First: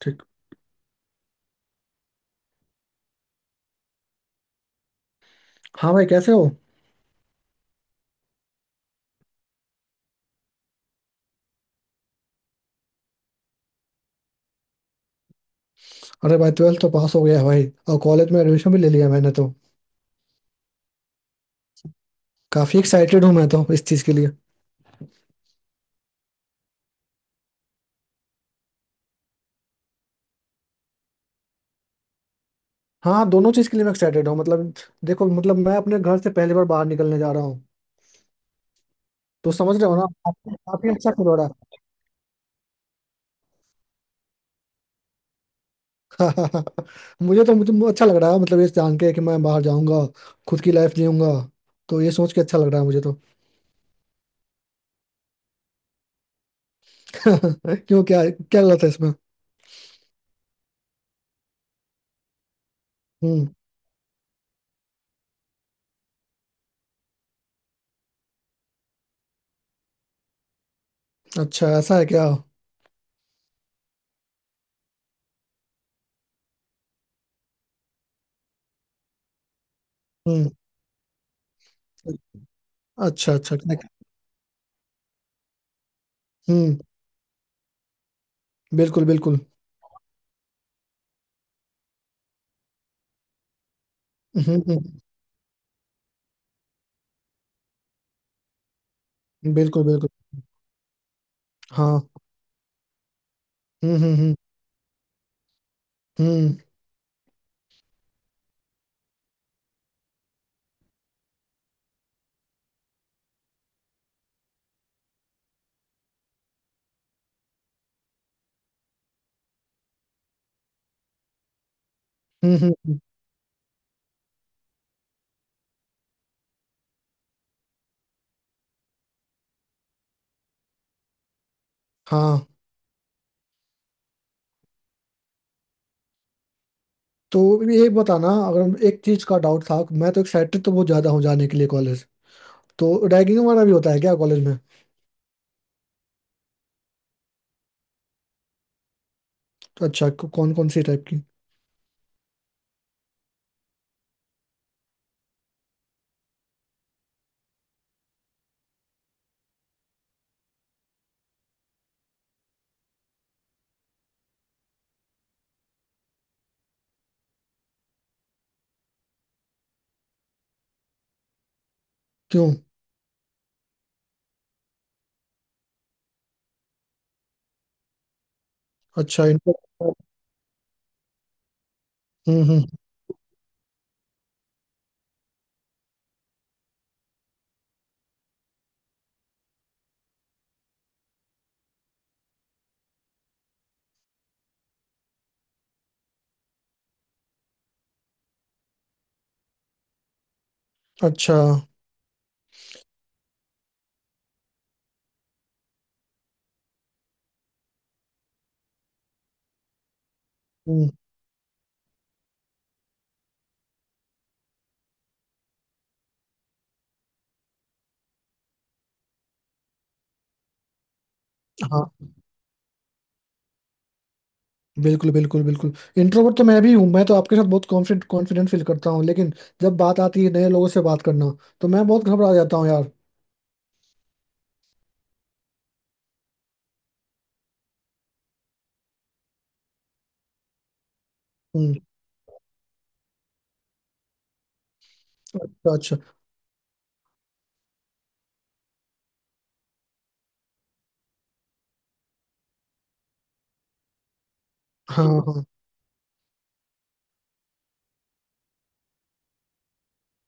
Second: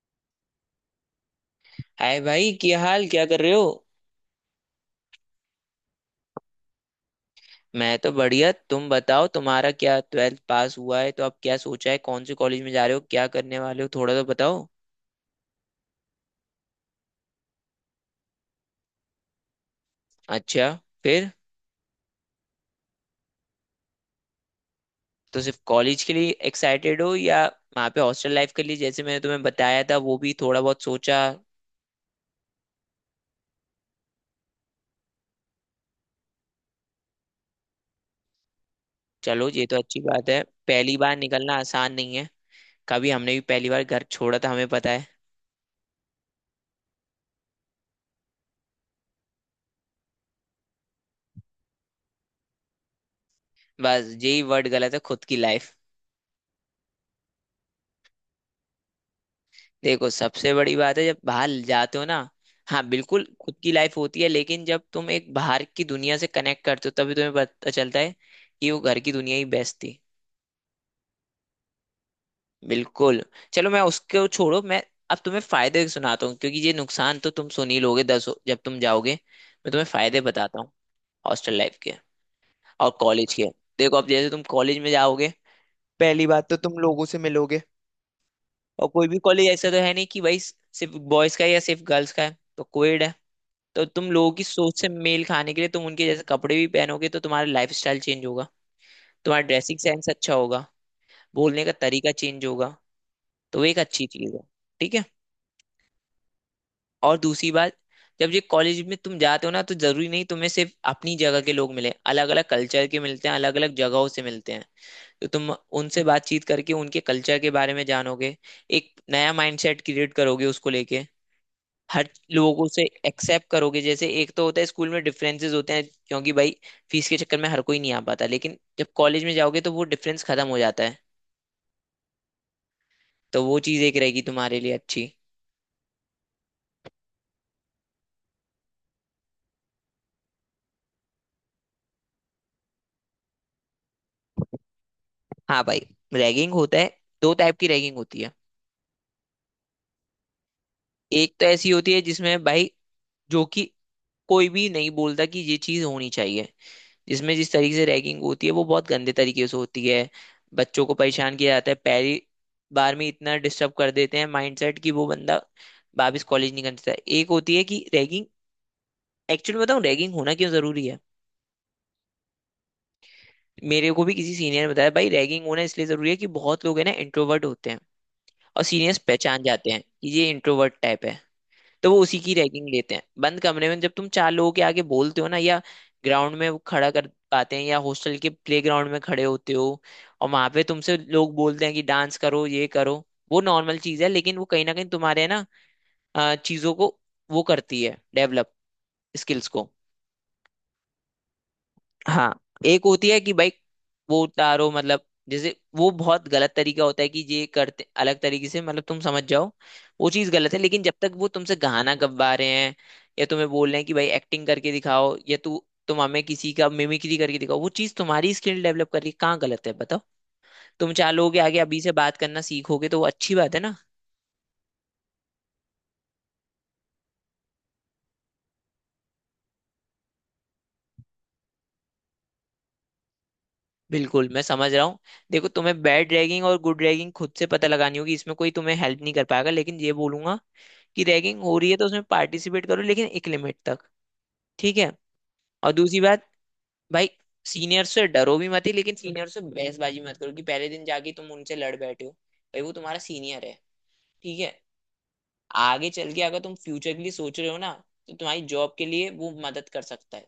ठीक। हाय भाई, क्या हाल? क्या कर रहे हो? हाँ भाई, कैसे हो? मैं तो बढ़िया, तुम बताओ। तुम्हारा क्या ट्वेल्थ पास हुआ है, तो अब क्या सोचा है? कौन से कॉलेज में जा रहे हो, क्या करने वाले हो, थोड़ा तो बताओ। अरे भाई, ट्वेल्थ तो पास हो गया है भाई, और कॉलेज में एडमिशन भी ले लिया मैंने तो। अच्छा। फिर? काफी एक्साइटेड हूँ मैं तो इस चीज के लिए। तो सिर्फ कॉलेज के लिए एक्साइटेड हो या वहाँ पे हॉस्टल लाइफ के लिए, जैसे मैंने तुम्हें बताया था, वो भी थोड़ा बहुत सोचा? हाँ, दोनों चीज के लिए मैं एक्साइटेड हूँ मतलब। देखो मतलब, मैं अपने घर से पहली बार बाहर निकलने जा रहा हूँ। चलो, तो ये तो समझ रहे हो अच्छी ना, बात है। काफी काफी पहली अच्छा बार फील हो रहा निकलना आसान नहीं है। कभी हमने भी पहली बार घर छोड़ा था, हमें पता है। है। मुझे अच्छा लग रहा है मतलब, ये जान के कि मैं बाहर जाऊंगा। खुद की लाइफ जीऊंगा। तो ये सोच के अच्छा लग रहा है मुझे तो। बस यही वर्ड गलत है, खुद की लाइफ। क्यों, क्या क्या गलत है इसमें? देखो, सबसे बड़ी बात है, जब बाहर जाते हो ना, हाँ बिल्कुल हम्म। खुद की लाइफ होती है, लेकिन जब तुम एक बाहर की दुनिया से कनेक्ट करते हो, तभी तुम्हें पता चलता है कि वो घर की दुनिया ही बेस्ट थी। अच्छा, ऐसा है क्या? बिल्कुल। चलो, मैं उसको छोड़ो। मैं अब तुम्हें फायदे सुनाता हूँ, क्योंकि ये नुकसान तो तुम सुन ही लोगे 10, जब तुम जाओगे मैं तुम्हें फायदे हम्म। बताता हूँ। हॉस्टल लाइफ के और अच्छा, कॉलेज के। अच्छा। देखो, अब जैसे तुम कॉलेज में जाओगे, पहली बात तो हम्म। तुम लोगों से मिलोगे। और बिल्कुल, कोई भी बिल्कुल। कॉलेज ऐसा तो है नहीं कि भाई सिर्फ बॉयज का है या सिर्फ गर्ल्स का है, तो कोएड है। तो तुम लोगों की सोच से मेल खाने के लिए तुम उनके जैसे कपड़े भी पहनोगे, तो तुम्हारा लाइफस्टाइल चेंज होगा। तुम्हारा ड्रेसिंग बिल्कुल, सेंस बिल्कुल। अच्छा होगा। बोलने का हाँ। तरीका चेंज होगा। तो वो एक हम्म, अच्छी हम्म, चीज हम्म। है। ठीक है। हम्म, और दूसरी बात, जब ये कॉलेज में तुम जाते हो ना, तो जरूरी नहीं तुम्हें सिर्फ अपनी जगह के लोग मिले। अलग अलग कल्चर के मिलते हैं, अलग अलग जगहों से मिलते हैं। तो तुम उनसे बातचीत करके उनके कल्चर के बारे में जानोगे, एक नया माइंडसेट क्रिएट करोगे उसको लेके। हर हम्म, लोगों से एक्सेप्ट करोगे। जैसे एक तो होता है, स्कूल में डिफरेंसेस होते हैं क्योंकि भाई फीस के चक्कर में हर कोई नहीं आ पाता, लेकिन जब कॉलेज में जाओगे तो वो डिफरेंस खत्म हो जाता है। हाँ। तो वो चीज एक रहेगी तुम्हारे लिए अच्छी। तो ये बताना, अगर एक चीज का डाउट था। मैं तो एक्साइटेड तो बहुत ज्यादा हूँ जाने के लिए कॉलेज। तो रैगिंग वगैरह भी होता है क्या कॉलेज में? हाँ भाई, रैगिंग होता है। दो टाइप की रैगिंग होती है। तो अच्छा, कौन कौन सी टाइप की? एक तो ऐसी होती है जिसमें भाई, जो कि कोई भी नहीं बोलता कि ये चीज होनी चाहिए, जिसमें जिस तरीके से रैगिंग होती है वो बहुत गंदे तरीके से होती है। बच्चों को परेशान किया जाता है, पहली बार में इतना डिस्टर्ब कर देते हैं माइंडसेट कि वो बंदा वापस कॉलेज नहीं करता। एक होती है कि रैगिंग, एक्चुअली बताऊं रैगिंग होना क्यों जरूरी है। क्यों? मेरे को भी किसी सीनियर ने बताया, भाई रैगिंग होना इसलिए जरूरी है कि बहुत लोग है ना, इंट्रोवर्ट होते हैं, और सीनियर्स अच्छा, पहचान इनको। जाते हैं कि ये इंट्रोवर्ट टाइप है। तो वो उसी की हम्म, हम्म। रैगिंग लेते हैं। बंद कमरे में जब तुम चार लोगों के आगे बोलते हो ना, या ग्राउंड में वो खड़ा कर पाते हैं, या हॉस्टल के प्लेग्राउंड में खड़े होते हो और वहां पे तुमसे लोग बोलते हैं कि डांस करो, ये करो, वो नॉर्मल चीज है। लेकिन वो कहीं ना कहीं तुम्हारे ना चीजों को वो करती है डेवलप, स्किल्स को। अच्छा। हाँ। एक होती है कि भाई वो उतारो, मतलब जैसे वो बहुत गलत तरीका होता है कि ये करते अलग तरीके से, मतलब तुम समझ जाओ। वो चीज गलत है। लेकिन हम्म। जब तक वो तुमसे गाना गवा रहे हैं या तुम्हें बोल रहे हैं कि भाई एक्टिंग करके दिखाओ, या तू तुम हमें किसी का मिमिक्री करके दिखाओ, वो चीज तुम्हारी स्किल डेवलप कर रही है, कहाँ गलत है बताओ। तुम चार लोगों के आगे अभी से हाँ, बात करना सीखोगे, तो वो अच्छी बात है ना। बिल्कुल, बिल्कुल, बिल्कुल। इंट्रोवर्ट तो मैं भी हूँ, मैं तो आपके साथ बहुत कॉन्फिडेंट, कॉन्फिडेंट फील करता हूँ, लेकिन जब बात आती है नए लोगों से बात करना, तो मैं बहुत घबरा जाता हूँ यार। बिल्कुल, मैं समझ रहा हूँ। देखो, तुम्हें बैड रैगिंग और गुड रैगिंग खुद से पता लगानी होगी, इसमें कोई तुम्हें हेल्प नहीं कर पाएगा। लेकिन ये बोलूंगा कि रैगिंग हो रही हम्म। है तो उसमें पार्टिसिपेट करो, लेकिन एक लिमिट तक। ठीक है। और अच्छा, अच्छा। दूसरी बात भाई, सीनियर से डरो भी मत ही, लेकिन सीनियर से बहसबाजी मत करो कि पहले दिन जाके तुम उनसे लड़ बैठे हो। भाई, वो तुम्हारा सीनियर है। ठीक है। हाँ, हाँ। आगे चल के अगर तुम फ्यूचर के लिए सोच रहे हो ना, तो तुम्हारी जॉब के लिए वो मदद कर सकता है।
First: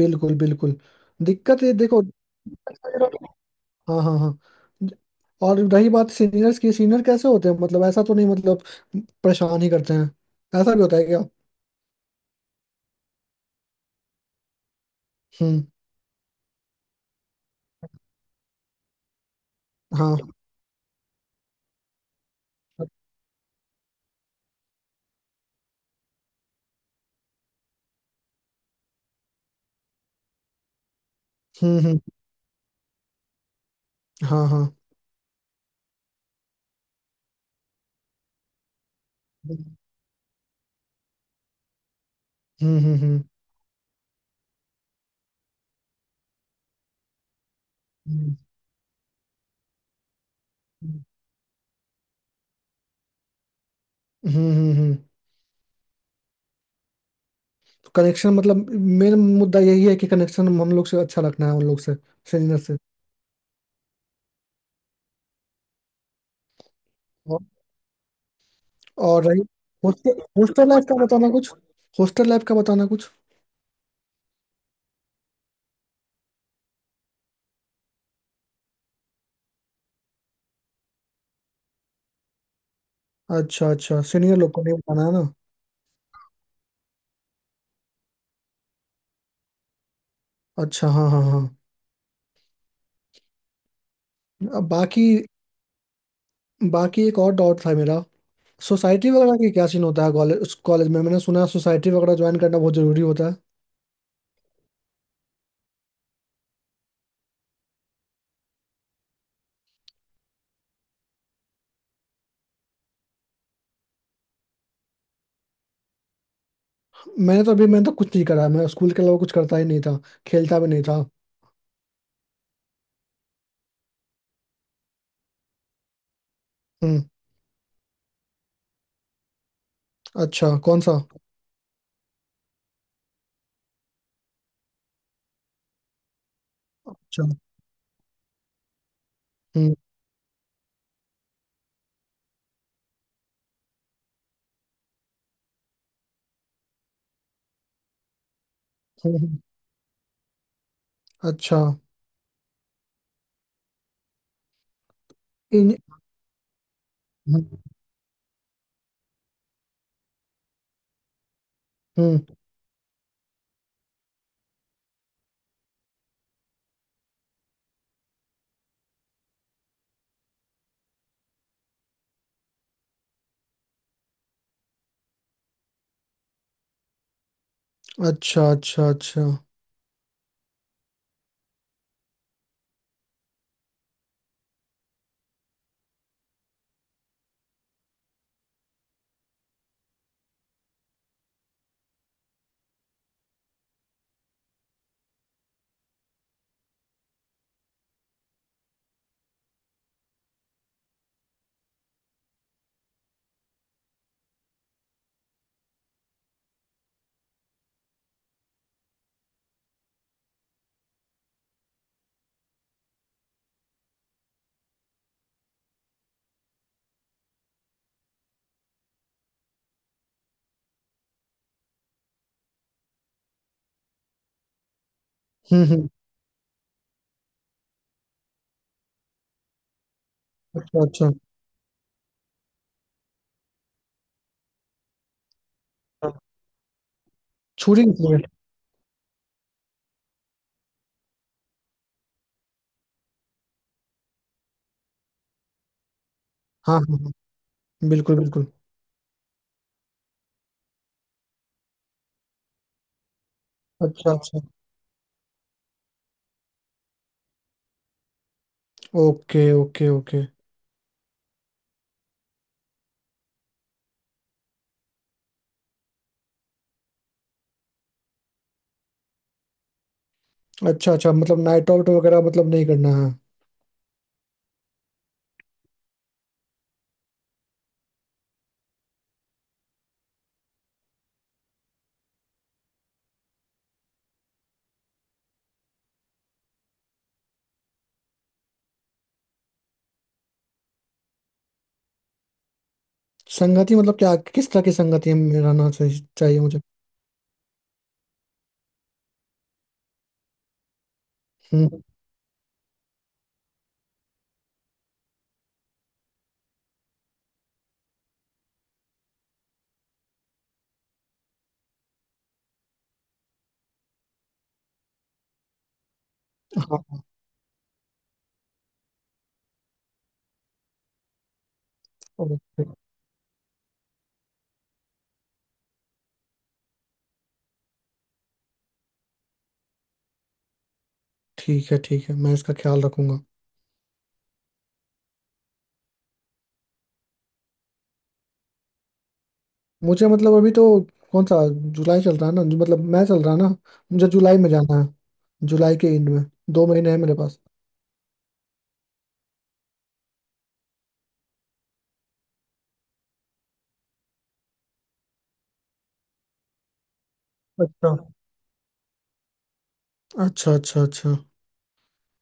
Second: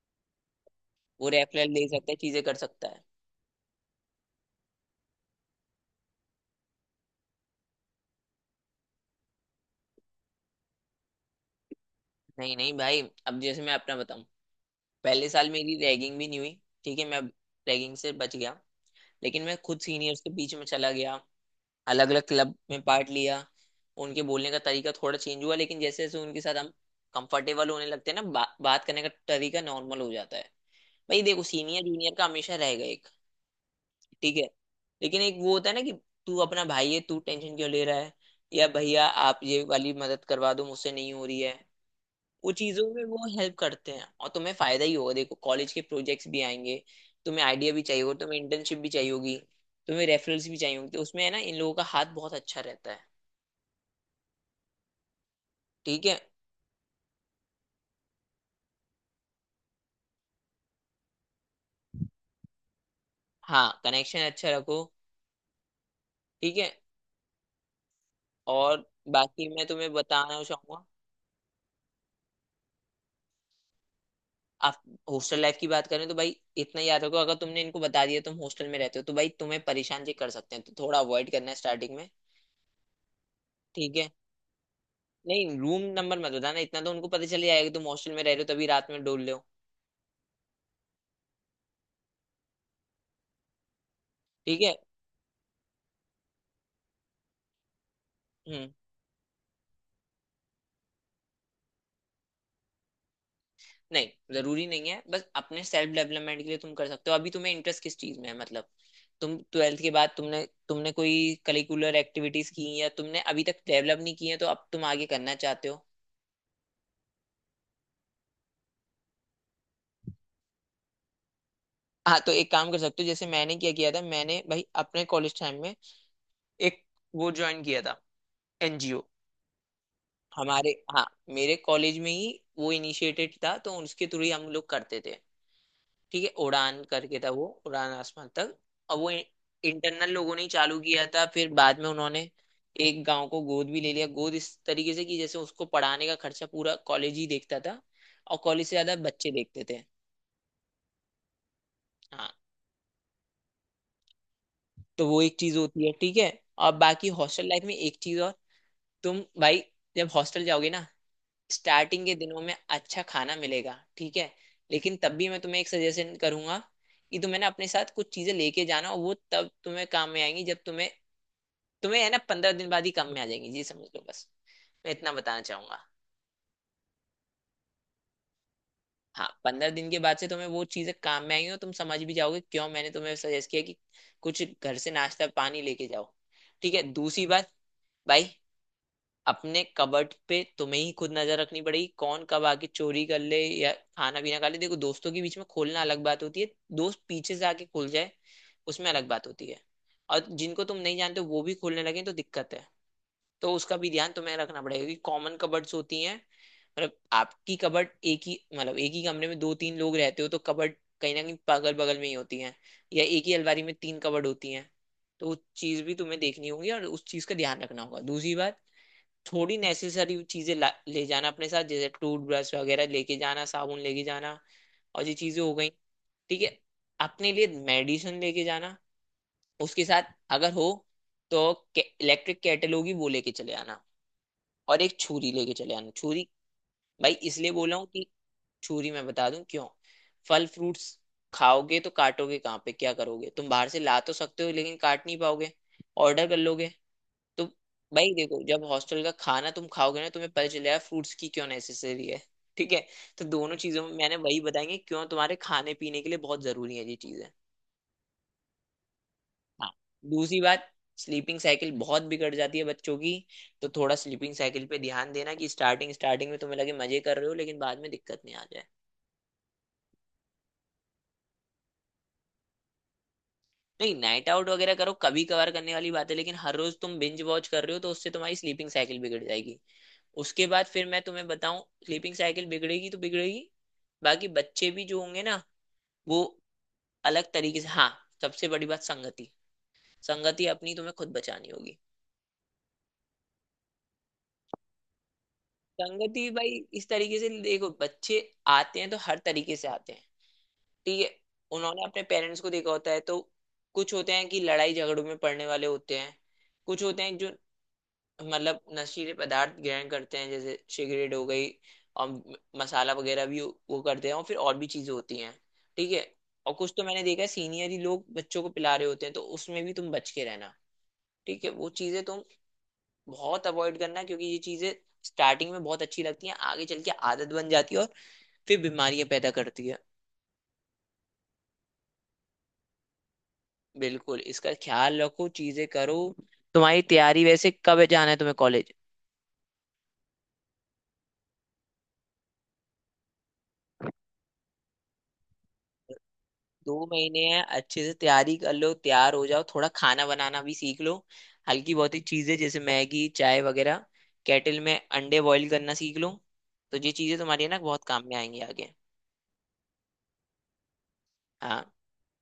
बिल्कुल, बिल्कुल। वो दिक्कत रेफरल ये ले देखो। सकता है, चीजें कर सकता है। हाँ, हाँ, हाँ। और रही बात सीनियर्स की, सीनियर कैसे होते हैं मतलब, ऐसा तो नहीं मतलब, परेशान ही करते हैं? ऐसा भी होता है क्या? नहीं नहीं भाई, अब जैसे मैं अपना बताऊं, पहले साल हम्म। मेरी रैगिंग भी नहीं हुई। ठीक है, मैं रैगिंग से बच गया। लेकिन मैं खुद हाँ। सीनियर्स के बीच में चला गया, अलग अलग क्लब में पार्ट लिया। उनके बोलने का तरीका थोड़ा चेंज हुआ, लेकिन जैसे जैसे उनके साथ हम कंफर्टेबल होने लगते हैं ना, बात करने का तरीका नॉर्मल हो जाता है। भाई देखो, हम्म, सीनियर हम्म। जूनियर का हमेशा रहेगा एक। ठीक है। हाँ, हाँ। लेकिन एक वो होता है ना कि तू अपना भाई है, तू टेंशन क्यों ले रहा है, या भैया आप ये वाली मदद करवा दो मुझसे नहीं हो रही है। वो हम्म, चीजों हम्म, में वो हम्म। हेल्प करते हैं, और तुम्हें फायदा ही होगा। देखो, कॉलेज के प्रोजेक्ट्स भी आएंगे, तुम्हें आइडिया भी चाहिए होगा, तुम्हें इंटर्नशिप भी चाहिए होगी, तुम्हें रेफरल्स भी चाहिए होंगे। तो उसमें है ना, इन लोगों का हाथ बहुत अच्छा रहता है। हम्म, हम्म, ठीक है। कनेक्शन मतलब, मेन मुद्दा यही है कि कनेक्शन हम लोग से अच्छा रखना है, उन लोग से, सीनियर से। हाँ, कनेक्शन अच्छा रखो। ठीक है। और और और रही। बाकी मैं तुम्हें हॉस्टल बताना हॉस्टल चाहूंगा, लाइफ का बताना कुछ। हॉस्टल लाइफ का बताना कुछ। आप हॉस्टल लाइफ की बात करें तो भाई इतना याद रखो, अगर तुमने इनको बता दिया तुम हॉस्टल में रहते हो तो भाई तुम्हें परेशान जी कर सकते हैं, तो थोड़ा अवॉइड करना है स्टार्टिंग में। अच्छा, ठीक अच्छा, है। सीनियर लोग को नहीं बताना है। नहीं, रूम नंबर मत बताना, इतना तो उनको पता चल जाएगा कि तुम हॉस्टल में रह रहे हो, तभी रात में डोल रहे हो। अच्छा, हाँ, हाँ, हाँ। ठीक अब है। बाकी बाकी एक और डाउट था मेरा। हम्म। सोसाइटी वगैरह की क्या सीन होता है कॉलेज, उस कॉलेज में? मैंने सुना है सोसाइटी वगैरह ज्वाइन करना बहुत जरूरी होता है। नहीं, जरूरी नहीं है, बस अपने सेल्फ डेवलपमेंट के लिए तुम कर सकते हो। अभी तुम्हें इंटरेस्ट किस चीज में है, मतलब तुम ट्वेल्थ के बाद तुमने तुमने कोई करिकुलर एक्टिविटीज की हैं, या तुमने अभी तक डेवलप नहीं की है तो अब तुम आगे करना चाहते हो? मैंने तो अभी, मैंने तो कुछ नहीं करा है, मैं स्कूल के अलावा कुछ करता ही नहीं था। खेलता भी नहीं था। हाँ, तो एक काम कर सकते हो। जैसे मैंने क्या किया था, मैंने भाई अपने कॉलेज टाइम में एक हम्म। वो ज्वाइन किया था, एनजीओ। अच्छा, हमारे, कौन सा? हाँ, मेरे कॉलेज में ही वो इनिशिएटेड था, तो उसके थ्रू ही हम लोग करते थे। ठीक है, उड़ान करके अच्छा। था वो, उड़ान आसमान तक। और वो हम्म, इंटरनल लोगों ने ही चालू किया था, फिर बाद में उन्होंने एक गांव को गोद भी ले लिया। गोद इस तरीके से कि जैसे उसको पढ़ाने का खर्चा पूरा कॉलेज ही देखता था, और कॉलेज से ज्यादा हम्म। बच्चे देखते थे। अच्छा, हाँ। तो वो एक चीज इन। होती है, ठीक है। और बाकी हॉस्टल हम्म, लाइफ में एक चीज और, तुम भाई जब हॉस्टल जाओगे ना, स्टार्टिंग के हम्म। दिनों में अच्छा खाना मिलेगा, ठीक है। लेकिन तब भी मैं तुम्हें एक सजेशन करूंगा कि तुम्हें ना अपने साथ कुछ चीजें लेके जाना, और वो तब तुम्हें काम में आएंगी जब तुम्हें, तुम्हें है ना 15 दिन बाद ही काम में आ जाएंगी जी, समझ लो बस। मैं इतना बताना चाहूंगा। अच्छा, अच्छा, अच्छा। हाँ, 15 दिन के बाद से तुम्हें वो चीजें काम में आएंगी और तुम समझ भी जाओगे क्यों मैंने तुम्हें सजेस्ट किया कि कुछ घर से नाश्ता पानी लेके जाओ। ठीक है। दूसरी बात भाई, अपने कबर्ड पे तुम्हें ही खुद नजर रखनी पड़ेगी, कौन कब आके चोरी कर ले या खाना पीना खा ले। देखो, दोस्तों के बीच में खोलना अलग बात होती है, दोस्त पीछे से आके खोल जाए उसमें अलग बात होती है। और जिनको तुम नहीं जानते वो भी खोलने लगे तो दिक्कत है। तो उसका भी ध्यान तुम्हें रखना पड़ेगा, क्योंकि कॉमन कबर्ड्स होती हैं। मतलब आपकी कबर्ड एक ही, मतलब एक ही कमरे में दो तीन लोग रहते हो तो कबर्ड कहीं ना कहीं बगल बगल में ही होती हैं, या एक ही अलमारी में तीन कबर्ड होती हैं। तो उस चीज भी तुम्हें देखनी होगी और उस चीज का ध्यान रखना होगा। दूसरी बात, थोड़ी नेसेसरी चीजें ले जाना अपने साथ, जैसे टूथब्रश वगैरह लेके जाना, साबुन लेके जाना, और ये चीजें हो हम्म, गई। हम्म। ठीक है। अपने लिए मेडिसिन लेके जाना उसके साथ अगर हो अच्छा, अच्छा। तो। इलेक्ट्रिक केटल होगी, वो लेके चले आना। और एक छुरी लेके चले आना, छुरी भाई इसलिए बोला छुरी हूँ कि, निकली? छुरी मैं बता दूं क्यों, फल फ्रूट्स खाओगे तो काटोगे कहाँ पे, क्या करोगे? तुम बाहर से ला तो सकते हो, लेकिन काट नहीं पाओगे, ऑर्डर कर लोगे। हाँ, हाँ, हाँ। तो भाई बिल्कुल, देखो, बिल्कुल। जब हॉस्टल का खाना तुम खाओगे ना, तुम्हें पता चलेगा फ्रूट्स की क्यों नेसेसरी है। ठीक है। तो दोनों चीजों में अच्छा, मैंने वही अच्छा। बताएंगे क्यों, तुम्हारे खाने पीने के लिए बहुत जरूरी है ये चीजें। ओके, हाँ। Okay, okay. दूसरी बात, स्लीपिंग साइकिल बहुत बिगड़ जाती है बच्चों की, तो थोड़ा स्लीपिंग साइकिल पे ध्यान देना कि स्टार्टिंग स्टार्टिंग में तुम्हें लगे मजे कर रहे हो, लेकिन बाद में दिक्कत नहीं आ जाए। अच्छा, अच्छा, मतलब नाइट आउट वगैरह मतलब नहीं करना है? नहीं, नाइट आउट वगैरह करो, कभी कभार करने वाली बात है, लेकिन हर रोज तुम बिंज वॉच कर रहे हो तो उससे तुम्हारी स्लीपिंग साइकिल बिगड़ जाएगी। उसके बाद फिर मैं तुम्हें बताऊं, स्लीपिंग साइकिल बिगड़ेगी तो बिगड़ेगी, बाकी बच्चे भी जो होंगे ना, वो अलग तरीके से। हाँ, सबसे बड़ी बात संगति। संगति अपनी तुम्हें खुद बचानी होगी। संगति मतलब क्या, किस तरह की संगति में रहना चाहिए संगति चाहिए भाई, मुझे? इस तरीके से देखो, बच्चे आते हैं तो हर तरीके से आते हैं। ठीक है। हम्म। उन्होंने अपने पेरेंट्स को देखा होता है, तो कुछ होते हैं कि लड़ाई झगड़ों में पड़ने वाले होते हैं, कुछ होते हैं जो मतलब नशीले पदार्थ ग्रहण करते हैं, जैसे सिगरेट हो गई, और मसाला वगैरह भी वो करते हैं, और फिर और भी चीजें होती हैं। ठीक है। और कुछ तो हाँ। मैंने देखा है सीनियर ही लोग बच्चों को पिला रहे होते हैं, तो उसमें भी तुम बच के रहना। ठीक है, वो चीजें तुम ओके। बहुत अवॉइड करना, क्योंकि ये चीजें स्टार्टिंग में बहुत अच्छी लगती हैं, आगे चल के आदत बन जाती है और फिर बीमारियां पैदा करती है। ठीक है, ठीक है, मैं इसका ख्याल रखूंगा। बिल्कुल इसका ख्याल रखो, चीजें करो। तुम्हारी तैयारी, वैसे कब जाना है तुम्हें कॉलेज? मुझे मतलब अभी तो, कौन सा जुलाई चल रहा है ना जो, मतलब मैं चल रहा है ना, मुझे जुलाई में जाना है, जुलाई के एंड में। दो दो महीने है मेरे महीने पास। हैं, अच्छे से तैयारी कर लो, तैयार हो जाओ, थोड़ा खाना बनाना भी सीख लो। हल्की बहुत ही चीजें, जैसे मैगी चाय वगैरह, केटल में अंडे बॉईल करना सीख लो। तो ये चीजें तुम्हारी ना बहुत अच्छा, काम में आएंगी आगे। अच्छा, अच्छा, अच्छा। हाँ।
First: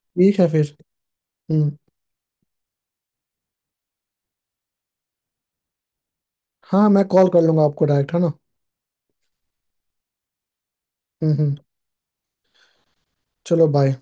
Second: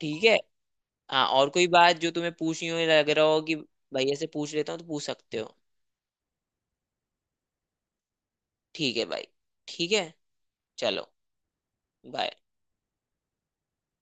ठीक है। ठीक है फिर। हाँ, और कोई हम्म। बात जो तुम्हें पूछनी हो, या लग रहा हो कि भैया से पूछ लेता हूँ, तो पूछ सकते हो। हाँ, मैं कॉल कर लूंगा आपको डायरेक्ट है ना। ठीक है भाई। ठीक है। चलो, हम्म, हम्म। बाय। चलो बाय।